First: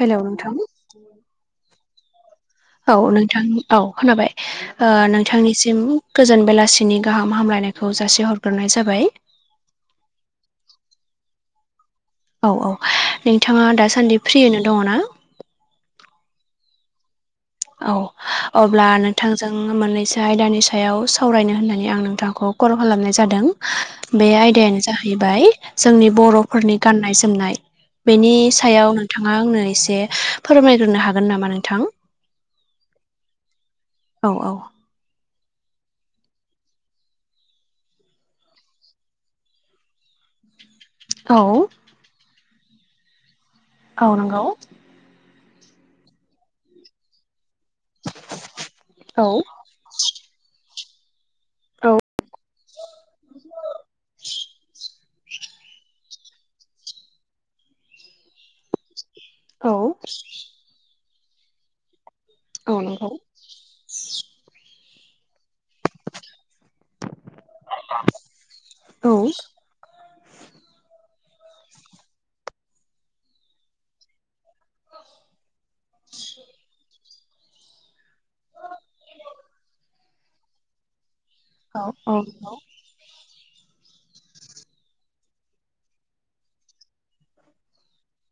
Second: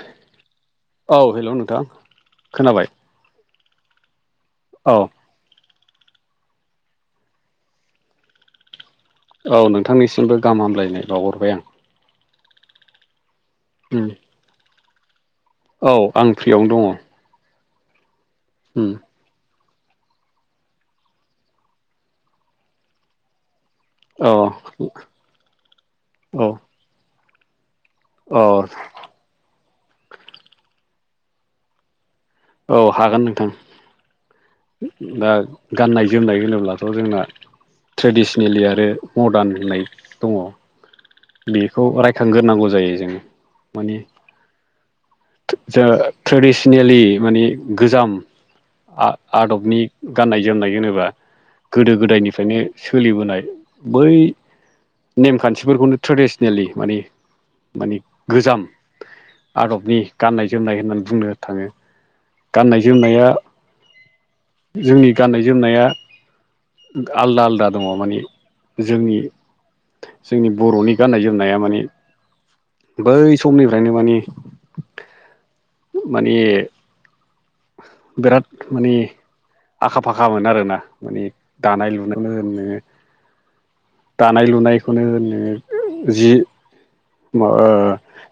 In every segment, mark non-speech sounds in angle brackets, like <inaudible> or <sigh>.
हेल' नोंथां औ हेल' नोंथां खोनाबाय औ नोंथां। औ खोनाबाय औ नों नोंथांनिसिम गोजोन बेलासिनि गाहाम हामलायनायखौ जासिहरग्रोनाय जाबाय। औ नोंथांनिसिमबो गाहाम हामलायनाय बावहरबाय आं। औ औ नोंथाङा उम दासान्दि फ्रियैनो दङ ना? औ आं फ्रियावनो दङ। औ अब्ला उम नों नोंथांजों मोननैसो आयदानि सायाव सावरायनो होननानै आं नोंथांखौ कल खालामनाय जादों। बे औ आयदायानो जाहैबाय जोंनि औ बर'फोरनि गाननाय- जोमनाय। बेनि औ सायाव नोंथाङा आंनो एसे फोरमायग्रोनो हागोन नामा नोंथां? औ हागोन नोंथां। औ औ। दा गाननाय- जोमनाय होनोब्लाथ' जोंना ट्रेडिसनेलि आरो मदार्न होननाय दङ। औ बेखौ रायखांग्रोनांगौ जायो जोङो औ नंगौ। जा ट्रेडिसनेलि माने गोजाम औ आदबनि गाननाय- जोमनाय होनोबा औ गोदो- गोदायनिफ्रायनो सोलिबोनाय बै नेमखान्थिफोरखौनो ट्रेडिसनेलि माने माने गोजाम औ आदबनि गाननाय -जोमनाय होननानै बुंनो थाङो औ गाननाय नंगौ -जोमनाया जोंनि गाननाय -जोमनाया आलदा -आलदा दङ माने जोंनि औ जोंनि बर'नि गाननाय -जोमनाया माने बै समनिफ्रायनो माने माने बिराद माने आखा फाखामोन आरोना माने औ दानाय औ लुनाय होन नंगौ नोङो दानाय लुनायखौनो होनो जि म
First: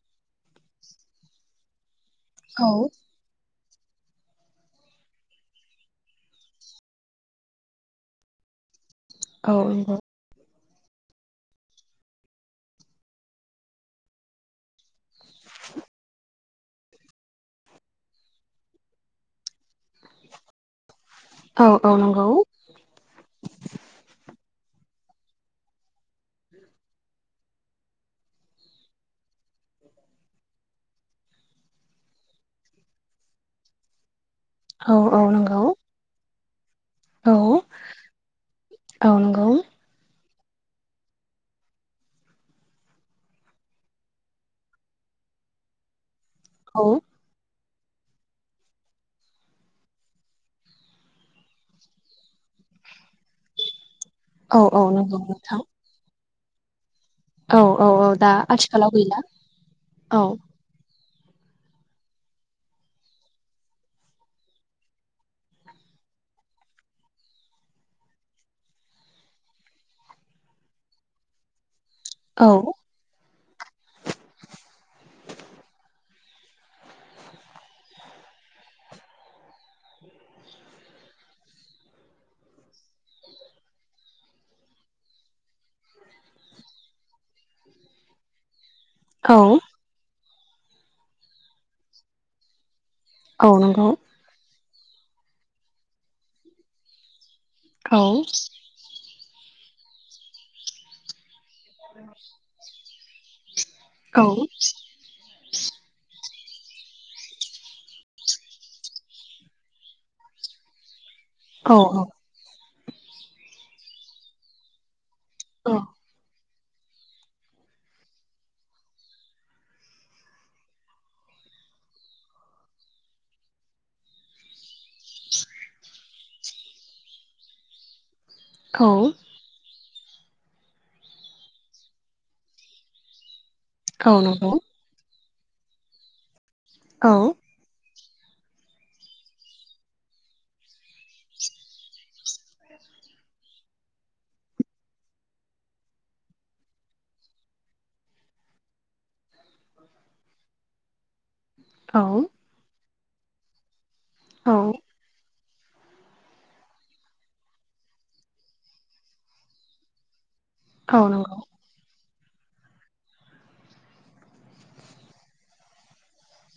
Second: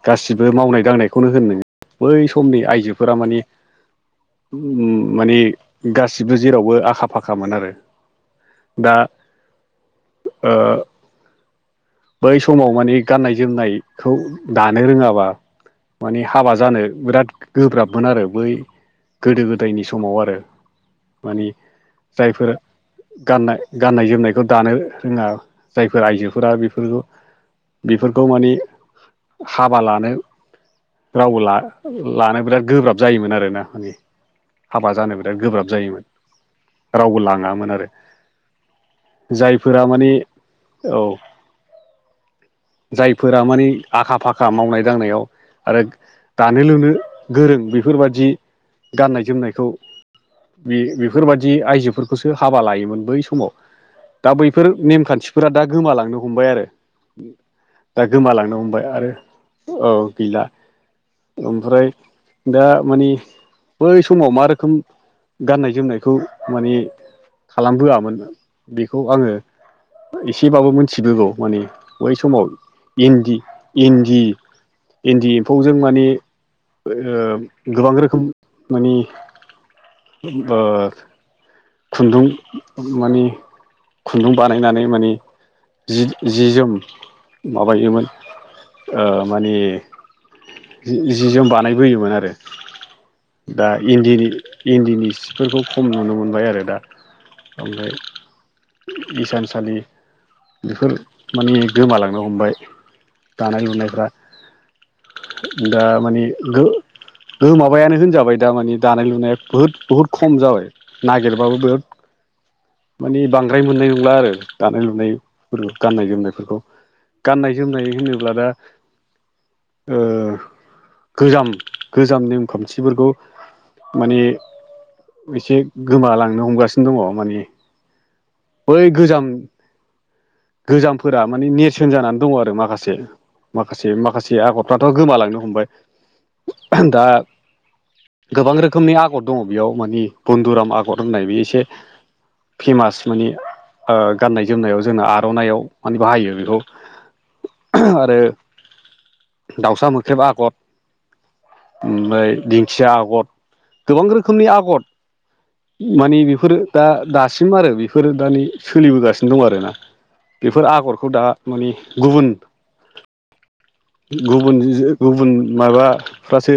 गासिबो मावनाय दांनायखौनो होननो बै सम समनि आइजोफोरा माने माने गासिबो जेरावबो आखा फाखामोन आरो दा औ औ ओ बै समाव माने गाननाय जोमनायखौ दानो रोङाबा मानिे हाबा जानो बिराद गोब्राबमोन आरो बै गोदो गोदायनि समाव आरो मानिे औ नंगौ जायफोरा गाननाय गाननाय जोमनायखौ दानो रोङा जायफोर आइजोफोरा बेफोरखौ बेफोरखौ माने हाबा लानो रावबो लानो बिराद गोब्राब जायोमोन आरोना माने औ हाबा जानो औ बिराद नंगौ गोब्राब जायोमोन रावबो औ लाङामोन आरो औ नंगौ जायफोरा माने औ जायफोरा माने आखा फाखा मावनाय दांनायाव आरो दानो औ लुनो गोरों बेफोरबायाददि गाननाय जोमनायखौ बे बेफोरबायदि आइजोफोरखौसो हाबा लायोमोन बै समाव दा औ बैफोर औ नंगौ नेमखान्थिफोरा नोंथां दा गोमालांनो हमबाय आरो औ औ दा औ गोमालांनो हबाय आथिखालाव आरो गैला औ गैला ओमफ्राय दा मानिे बै समाव मा रोखोम गाननाय जोमनायखौ माने खालामबोआमोन बेखौ आङो एसेबाबो मोनथिबोगौ माने बै औ समाव इन्दि इन्दि इन्दि एम्फौजों माने गोबां रोखोम माने खुन्दुं माने खुन्दुं बानायनानै माने जि जोम माबायोमोन औ माने सि जोम बानायबोयोमोन आरो औ दा नंगौ इन्दिनि इन्दिनि सिफोरखौ खम नुनो मोनबाय आरो दा ओमफ्राय औ इसानसालि बेफोर माने गोमालांनो हमबाय दानाय लुनायफ्रा औ दा माने गो माबायानो होनजाबाय दा मानि दानाय लुनाया बहुद बुहुद खम जाबाय नागिरबाय मो औ बिराद मान बांद्राय मोननाय नंला आरो दानाय लुनाय फोर औ गाननाय जोमनायफोरखौ गाननाय जोमनाय होनोब्ला दा गोजाम गोजाम नेमखान्थिफोरखौ माने एसे गोमालांनो हमगासिनो दङ माने बै गोजाम गोजामफोरा माने नेरसोन जानानै दङ आरो माखासे माखासे औ माखासे नंगौ आगरफ्रा ' गोमालांनो हमबाय दा औ गोबां रोखोमनि आगर दङ बेयाव मानि बनधुराम आगर होननाय बे एसे फेमास माने गाननाय जोमनायाव जोंना आर'नाइाव माने बाहायो बेखौ। ओह आरो दाउसा मोख्रेबा आगर ओमफ्राय औ दिंखिया औ आगर मानि बेफोरो दा दासिम आरो बेफोरो दा नै सोलिबोगासिनो दं आर ना। बेफोर औ आगरखौ दा नंगौ माने गुबुन <unintelligible> गुबुन जि गुबुन माबाफ्रासो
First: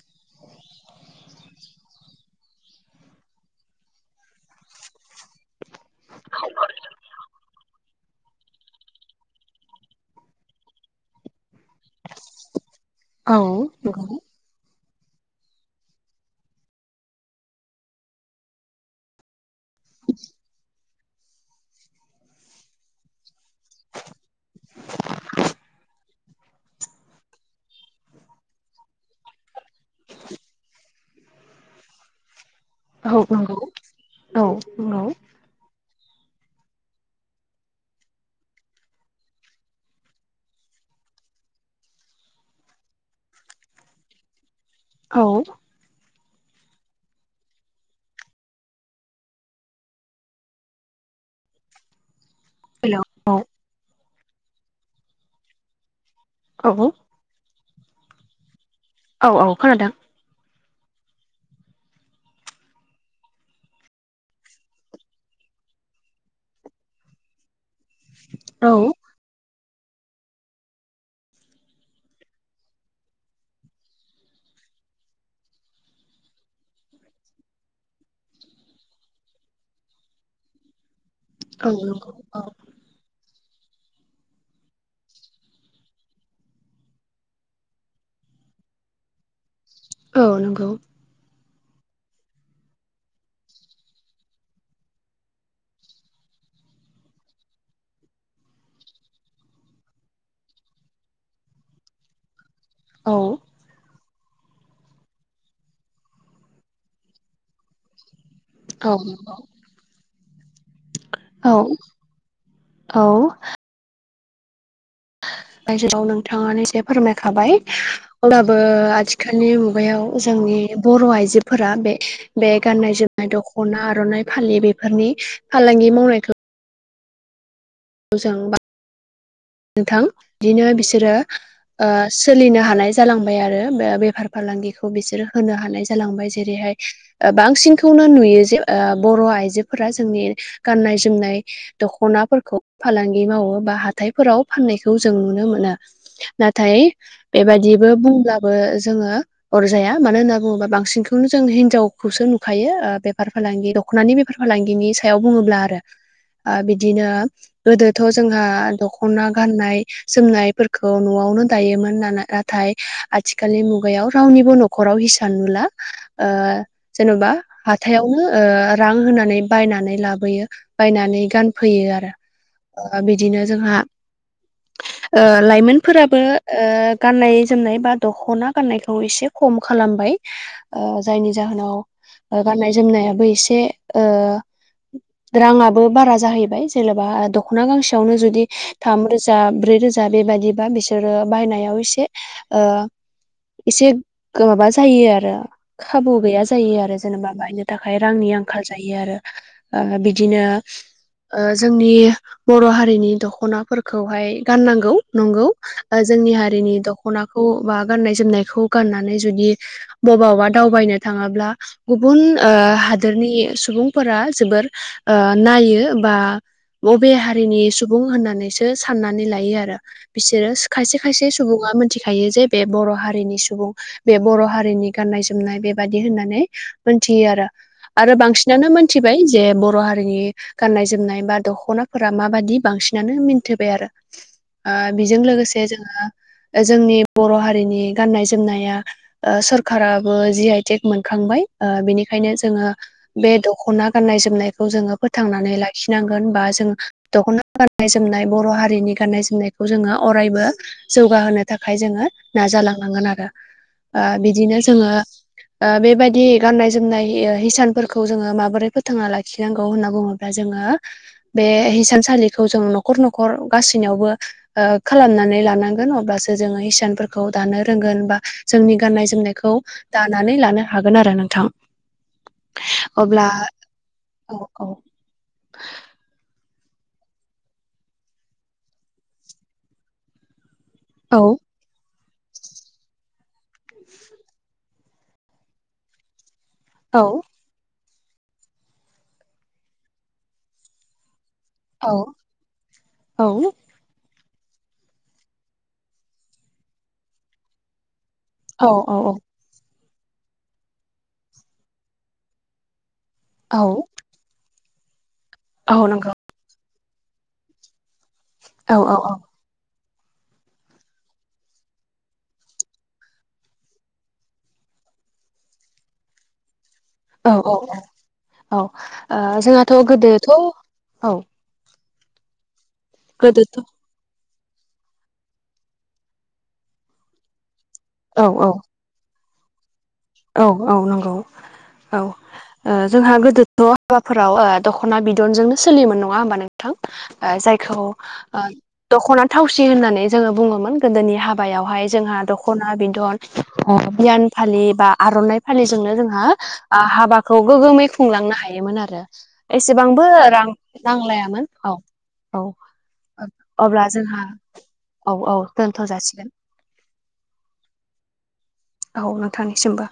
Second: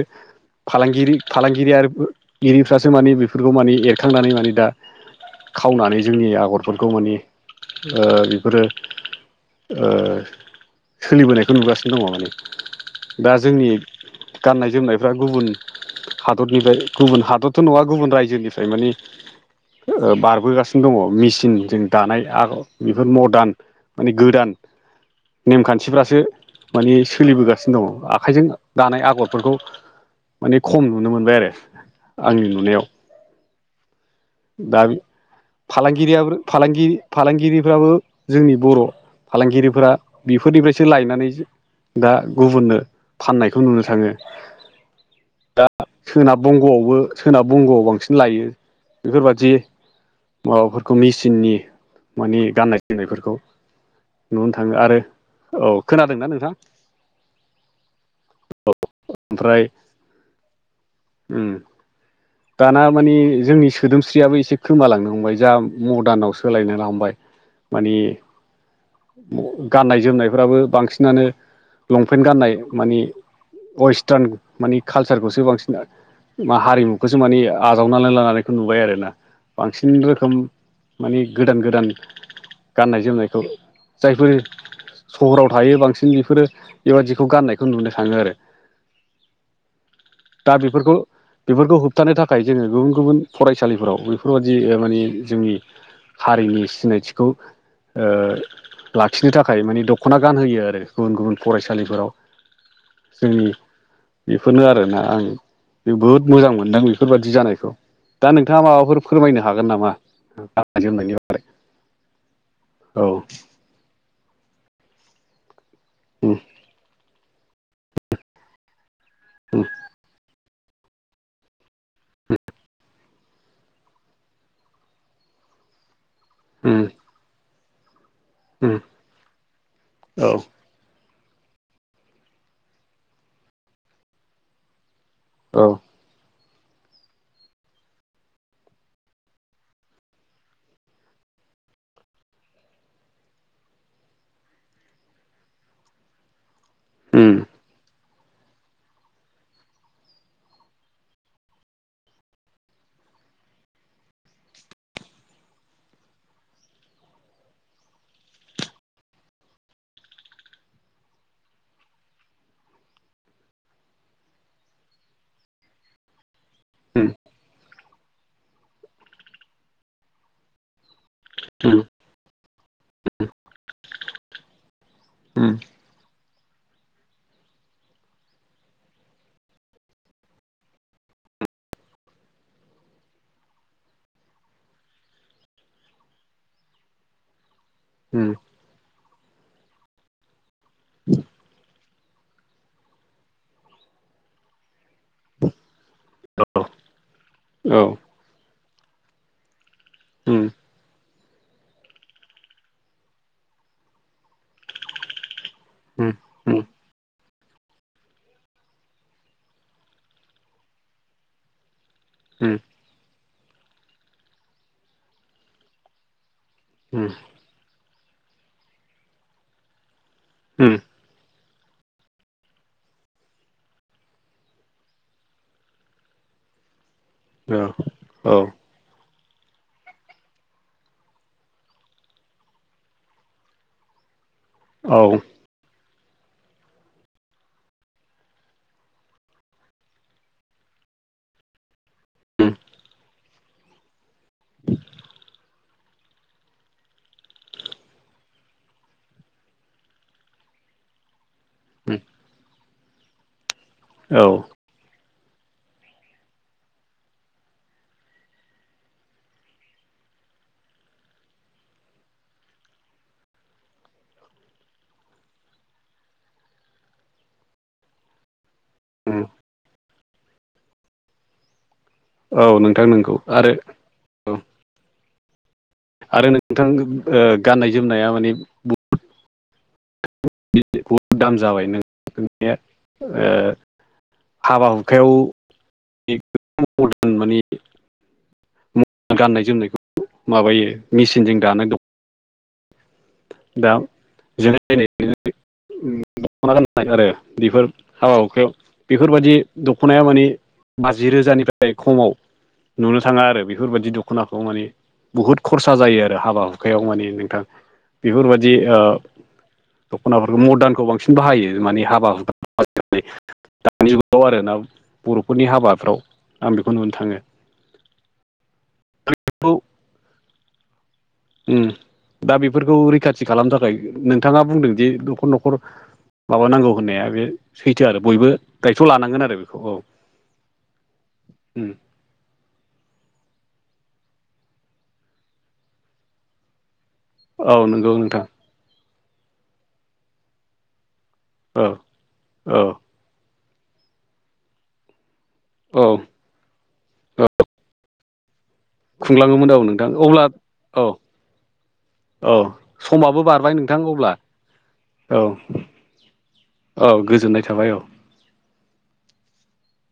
फालांगिरि फालांगिरि आरिफ्रासो मानि बेफोरखौ माने एर खांनानै माने दा खावनानै जोंनि आगरफोरखौ माने ओ बेफोरो ओ सोलिबोनायखौ नुगासिनो दङ माने दा औ नंगौ जोंनि गाननाय जोमनायफ्रा गुबुन हादरनिफ्राय गुबुन हादरथ' नङा गुबुन रायजोनिफ्राय माने ओ बारबोगासिनो दङ मेसिनजों दानाय आगर बेफोर मदार्न माने गोदान नेमखान्थिफ्रासो माने सोलिबोगासिनो दङ आखाइजों दानाय आगरफोरखौ माने खम नुनो मोनबाय आरो आंनि नुनायाव। औ नंगौ। औ दा नंगौ फालांगिरियाबो फालांगि फालांगिरिफ्राबो जोंनि बर' फालांगिरिफोरा बेफोरनिफ्रायसो लायनानै दा गुबुननो फाननायखौ नुनो थाङो। औ। दा सोनाब बंग'आवबो सोनाब बंग'आव बांसिन लायो बेफोरबादि माबाफोरखौ मेचिननि मानि गाननाय हेलौ जोमनायफोरखौ औ नुनो थाङो आरो औ खोनादोंना नोंथां? औ। औ औ औ ओमफ्राय खोनादों उम दाना मानि जोंनि सोदोमस्रियाबो एसे खोमालांनो हमबाय जा मदार्नाव सोलायनो लामबाय। माने औ गाननाय जोमनायफ्राबो बांसिनानो लंपेन्ट गाननाय माने वेस्टार्न माने कालसारखौसो बांसिन आ मा हारिमुखौसो माने आजावनानै लानानै नुबाय आरोना बांसिन रोखोम मानि गोदान औ गोदान नंगौ औ गाननाय जोमनायखौ जायफोर सहराव थायो बांसिन बेफोरो बेबादिखौ गाननायखौ नुनो थाङो आरो। <inaudible> औ दा नंगौ बेफोरखौ बेफोरखौ होबथानो थाखाय जोङो गुबुन गुबुन फरायसालिफोराव बेफोरबादि माने जोंनि हारिनि सिनायथिखौ ओ लाखिनो थाखाय माने दख'ना गानहोयो आरो गुबुन गुबुन फरायसालिफोराव औ जोंनि बेफोरनो आरोना आं जोबोद मोजां मोनदों बेफोरबायदि जानायखौ। दा नोंथाङा माबाफोर फोरमायनो हागोन नामा गाननाय जोमनायनि बारै? औ औ। बायजोेराव उम नोंथाङानो एसे फोरमायखाबाय अब्लाबो आथिखालनि मुगायाव जोंनि बर' आइजोफोरा बे बे गाननाय जोम नाय दख'ना आर'नाइ फालि बेफोरनि फालांगि मावनायखौ उम। मोजां बा <unintelligible> नोंथां औ बिदिनो बिसोरो सोलिनो हानाय जालांबाय आरो बेफार फालांगिखौ बिसोर होनो औ हानाय जालांबाय जेरैहाय बांसिनखौनो नुयो जे बर' आइजोफोरा जोंनि गाननाय जोमनाय दख'नाफोरखौ फालांगि मावो बा हाथाय फोराव फाननायखौ जों नुनो मोना नाथाय उम बेबादिबो बुंब्ला बेबो जोङो अरजाया मानो होनना बुङोबा बांसिनखौनो जों हिनजावखौसो नुखायो बेफार फालांगि दख'नानि बेफार फालांगिनि सायाव बुङोब्ला आरो ओ बिदिनो गोदोथ' जोंहा दख'ना गाननाय जोमनायफोरखौ न'आवनो दायोमोन नालाय नाथाय आथिखालनि मुगायाव रावनिबो न'खराव हिसान नुला ओ उम जेनेबा हाथायावनो रां होनानै बायनानै लाबोयो बायनानै गान उम फैयो आरो बिदिनो जोंहा ओ लाइमोनफोराबो गाननाय जोमनाय बा दख'ना गाननायखौ एसे खम खालामबाय। ओ जायनि जाहोनाव गाननाय जोमनायाबो एसे राङाबो बारा जाहैबाय जेनेबा दख'ना गांसेयावनो उम जुदि थाम रोजा ब्रै रोजा बेबायदिबा बिसोरो बायनायाव एसे ओ एसे माबा जायो आरो खाबु गैया जायो आरो जेनेबा बायनो औ उम थाखाय रांनि आंखाल जायो आरो। ओ उम बिदिनो जोंनि बर' हारिनि दख'ना फोरखौहाय गाननांगौ नंगौ जोंनि उम हारिनि दख'नाखौ बा गाननाय जोमनायखौ गाननानै जुदि बबावबा दावबायनो थाङोब्ला गुबुन हादोरनि सुबुंफोरा जोबोर नायो बा उम बबे हारिनि सुबुं होननानैसो साननानै लायो आरो। बिसोरो औ खायसे खायसे सुबुङा मिथिखायो जे बे बर' हारिनि सुबुं बे बर' हारिनि गाननाय जोमनाय बेबायादि होननानै मोनथियो आरो। आरो औ बांसिनानो मोनथिबाय जे बर' हारिनि गाननाय जोमनाय बा दख'नाफोरा माबादि बांसिनानो मि थिबाय आरो औ बेजों लोगोसे जोंङो जोंनि बर' हारिनि गाननाय जोमनाया ओ सरखाराबो जि आइटेक मोनखांबाय बिनिखायनो उम जोंङो बे दख'ना गाननाय जोमनायखौ जोंङो फोथांनानै लाखिनांगोन बा जों दख'ना गाननाय जोमनाय बर' हारिनि गाननाय जोमनायखौ जोंङो अरायबो जौगाहोनो थाखाय जोंङो उम नाजालांनांगोन आरो औ बिदिनो जोंङो ओ बेबायदि गाननाय जोमनाय हिसानफोरखौ जोंङो माबोरै फोथांना लाखिनांगौ होनना बुङो ब्ला जोंङो बे हिसानसालिखौ जों न'खर न'खर गासैनियावबो ओ खालामनानै लानांगोन अब्लासो जोंङो हिसानफोरखौ दानो रोंगोन बा जोंनि गाननाय उम जोमनायखौ दानानै लानो हागोन आरो नोंथां। औ नोंथां नोंगौ अब्ला आरो औ औ आरो नोंथां गाननाय जोमनाया माने बहुद औ दाम जाबाय नोंथांनि हाबा हुखायाव औ <unintelligible> माने गाननाय जोमनायखौ माबायो मेसिनजों दानानै दं औ औ दा जनाय दख'ना गाननाय आरो बेफोर हाबा हुखायाव औ औ बेफोरबायदि दख'नाया माने बाजि रोजानिफ्राय खमाव नुनो थाङो आरो औ बेफोरबायदि दख'नाखौ माने बुहुत खरसा औ जायो नंगौ आरो हाबा हुखायाव माने नोंथां बेफोरबायदि ओ औ औ औ दख'नाफोरखौ मदार्नखौ बांसिन बाहायो माने हाबा हु दानि जुगाव आरो ना बर'फोरनि हाबाफ्राव आं बेखौ नुनो थाङो औ औ औ औ जोंहाथ' गोदोथ' औ अम दा बेफोरखौ रैखाथि खालामनो गोदोथ' थाखाय नोंथाङा बुंदों जे नखर न'खर माबानांगौ होननाया बे सैथो आरो औ बयबो औ गाय सौ लानांगोन आरो बेखौ औ औ औ नंगौ उम औ। ओ जोंहा गोदोथ' हाबाफोराव ओ दख'ना बिदनजोंनो सोलिोमोन नङा होमबा नोंथां। औ जायखौ नंगौ नोंथां ओ दख'ना थावसि होननानै जोङो बुङोमोन गोदोनि हाबा औ बहाय जोंहा औ दख'ना बिदन गोदान फालि बा आर'नाइ औ फालिजोंनो जोंहा ओ हाबाखौ गोगोमै खुंलांनो हायोमोन आरो आरो खुंलाङोमोन औ नोंथां एसेबांबो अब्ला रां औ नांलायामोन औ। औ समाबो बारबाय नोंथां अब्ला जोंहा औ औ दोनथ' जासिगोन। औ गोजोननाय थाबाय औ औ नोंथांनिसिमबो।